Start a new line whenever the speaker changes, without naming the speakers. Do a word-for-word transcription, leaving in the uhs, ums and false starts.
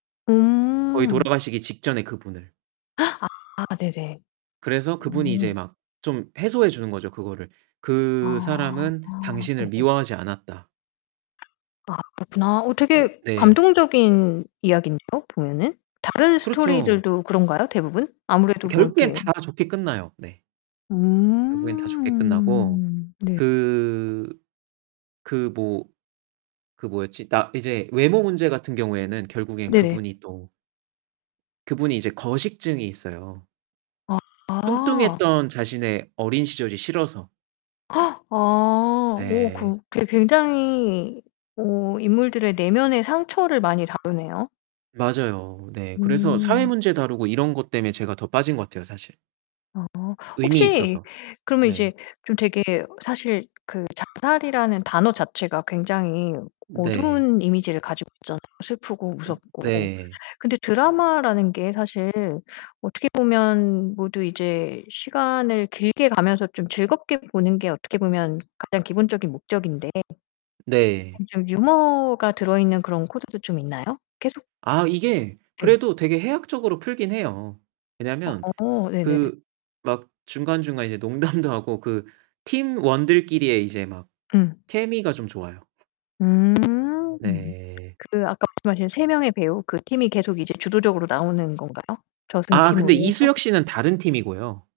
거의
음.
돌아가시기 직전에 그분을.
아 네네.
그래서 그분이 이제
오.
막 좀 해소해 주는 거죠 그거를. '그
아
사람은 당신을
네.
미워하지 않았다.'
아 그렇구나. 어
네.
되게
네.
감동적인 이야기인데요 보면은. 다른
그렇죠.
스토리들도 그런가요, 대부분? 아무래도 뭐
결국에는
이렇게
다 좋게 끝나요. 네. 결국에는 다 좋게 끝나고
음. 네.
그 그 뭐 그 뭐였지? 나 이제 외모 문제 같은 경우에는 결국에는
네네.
그분이 또 그분이 이제 거식증이 있어요.
아.
뚱뚱했던 자신의 어린 시절이 싫어서.
아. 오
네.
그 괴 굉장히 어 인물들의 내면의 상처를 많이 다루네요.
맞아요. 네, 그래서 사회
음.
문제 다루고 이런 것 때문에 제가 더 빠진 것 같아요 사실.
아.
의미
혹시
있어서.
그러면 이제
네.
좀 되게 사실 그 자살이라는 단어 자체가 굉장히
네.
어두운 이미지를 가지고 있잖아요. 슬프고
음.
무섭고.
네.
근데 드라마라는 게 사실 어떻게 보면 모두 이제 시간을 길게 가면서 좀 즐겁게 보는 게 어떻게 보면 가장 기본적인 목적인데
네.
그런 좀 유머가 들어있는 그런 코드도 좀 있나요, 계속?
아 이게
네.
그래도 되게 해학적으로 풀긴 해요. 왜냐하면
어 네네.
그 막 중간중간 이제 농담도 하고 그 팀원들끼리의 이제 막
음.
케미가 좀 좋아요.
음.
네.
그 아까 말씀하신 세 명의 배우 그 팀이 계속 이제 주도적으로 나오는 건가요? 저승
아 근데
팀으로 해서?
이수혁 씨는 다른 팀이고요.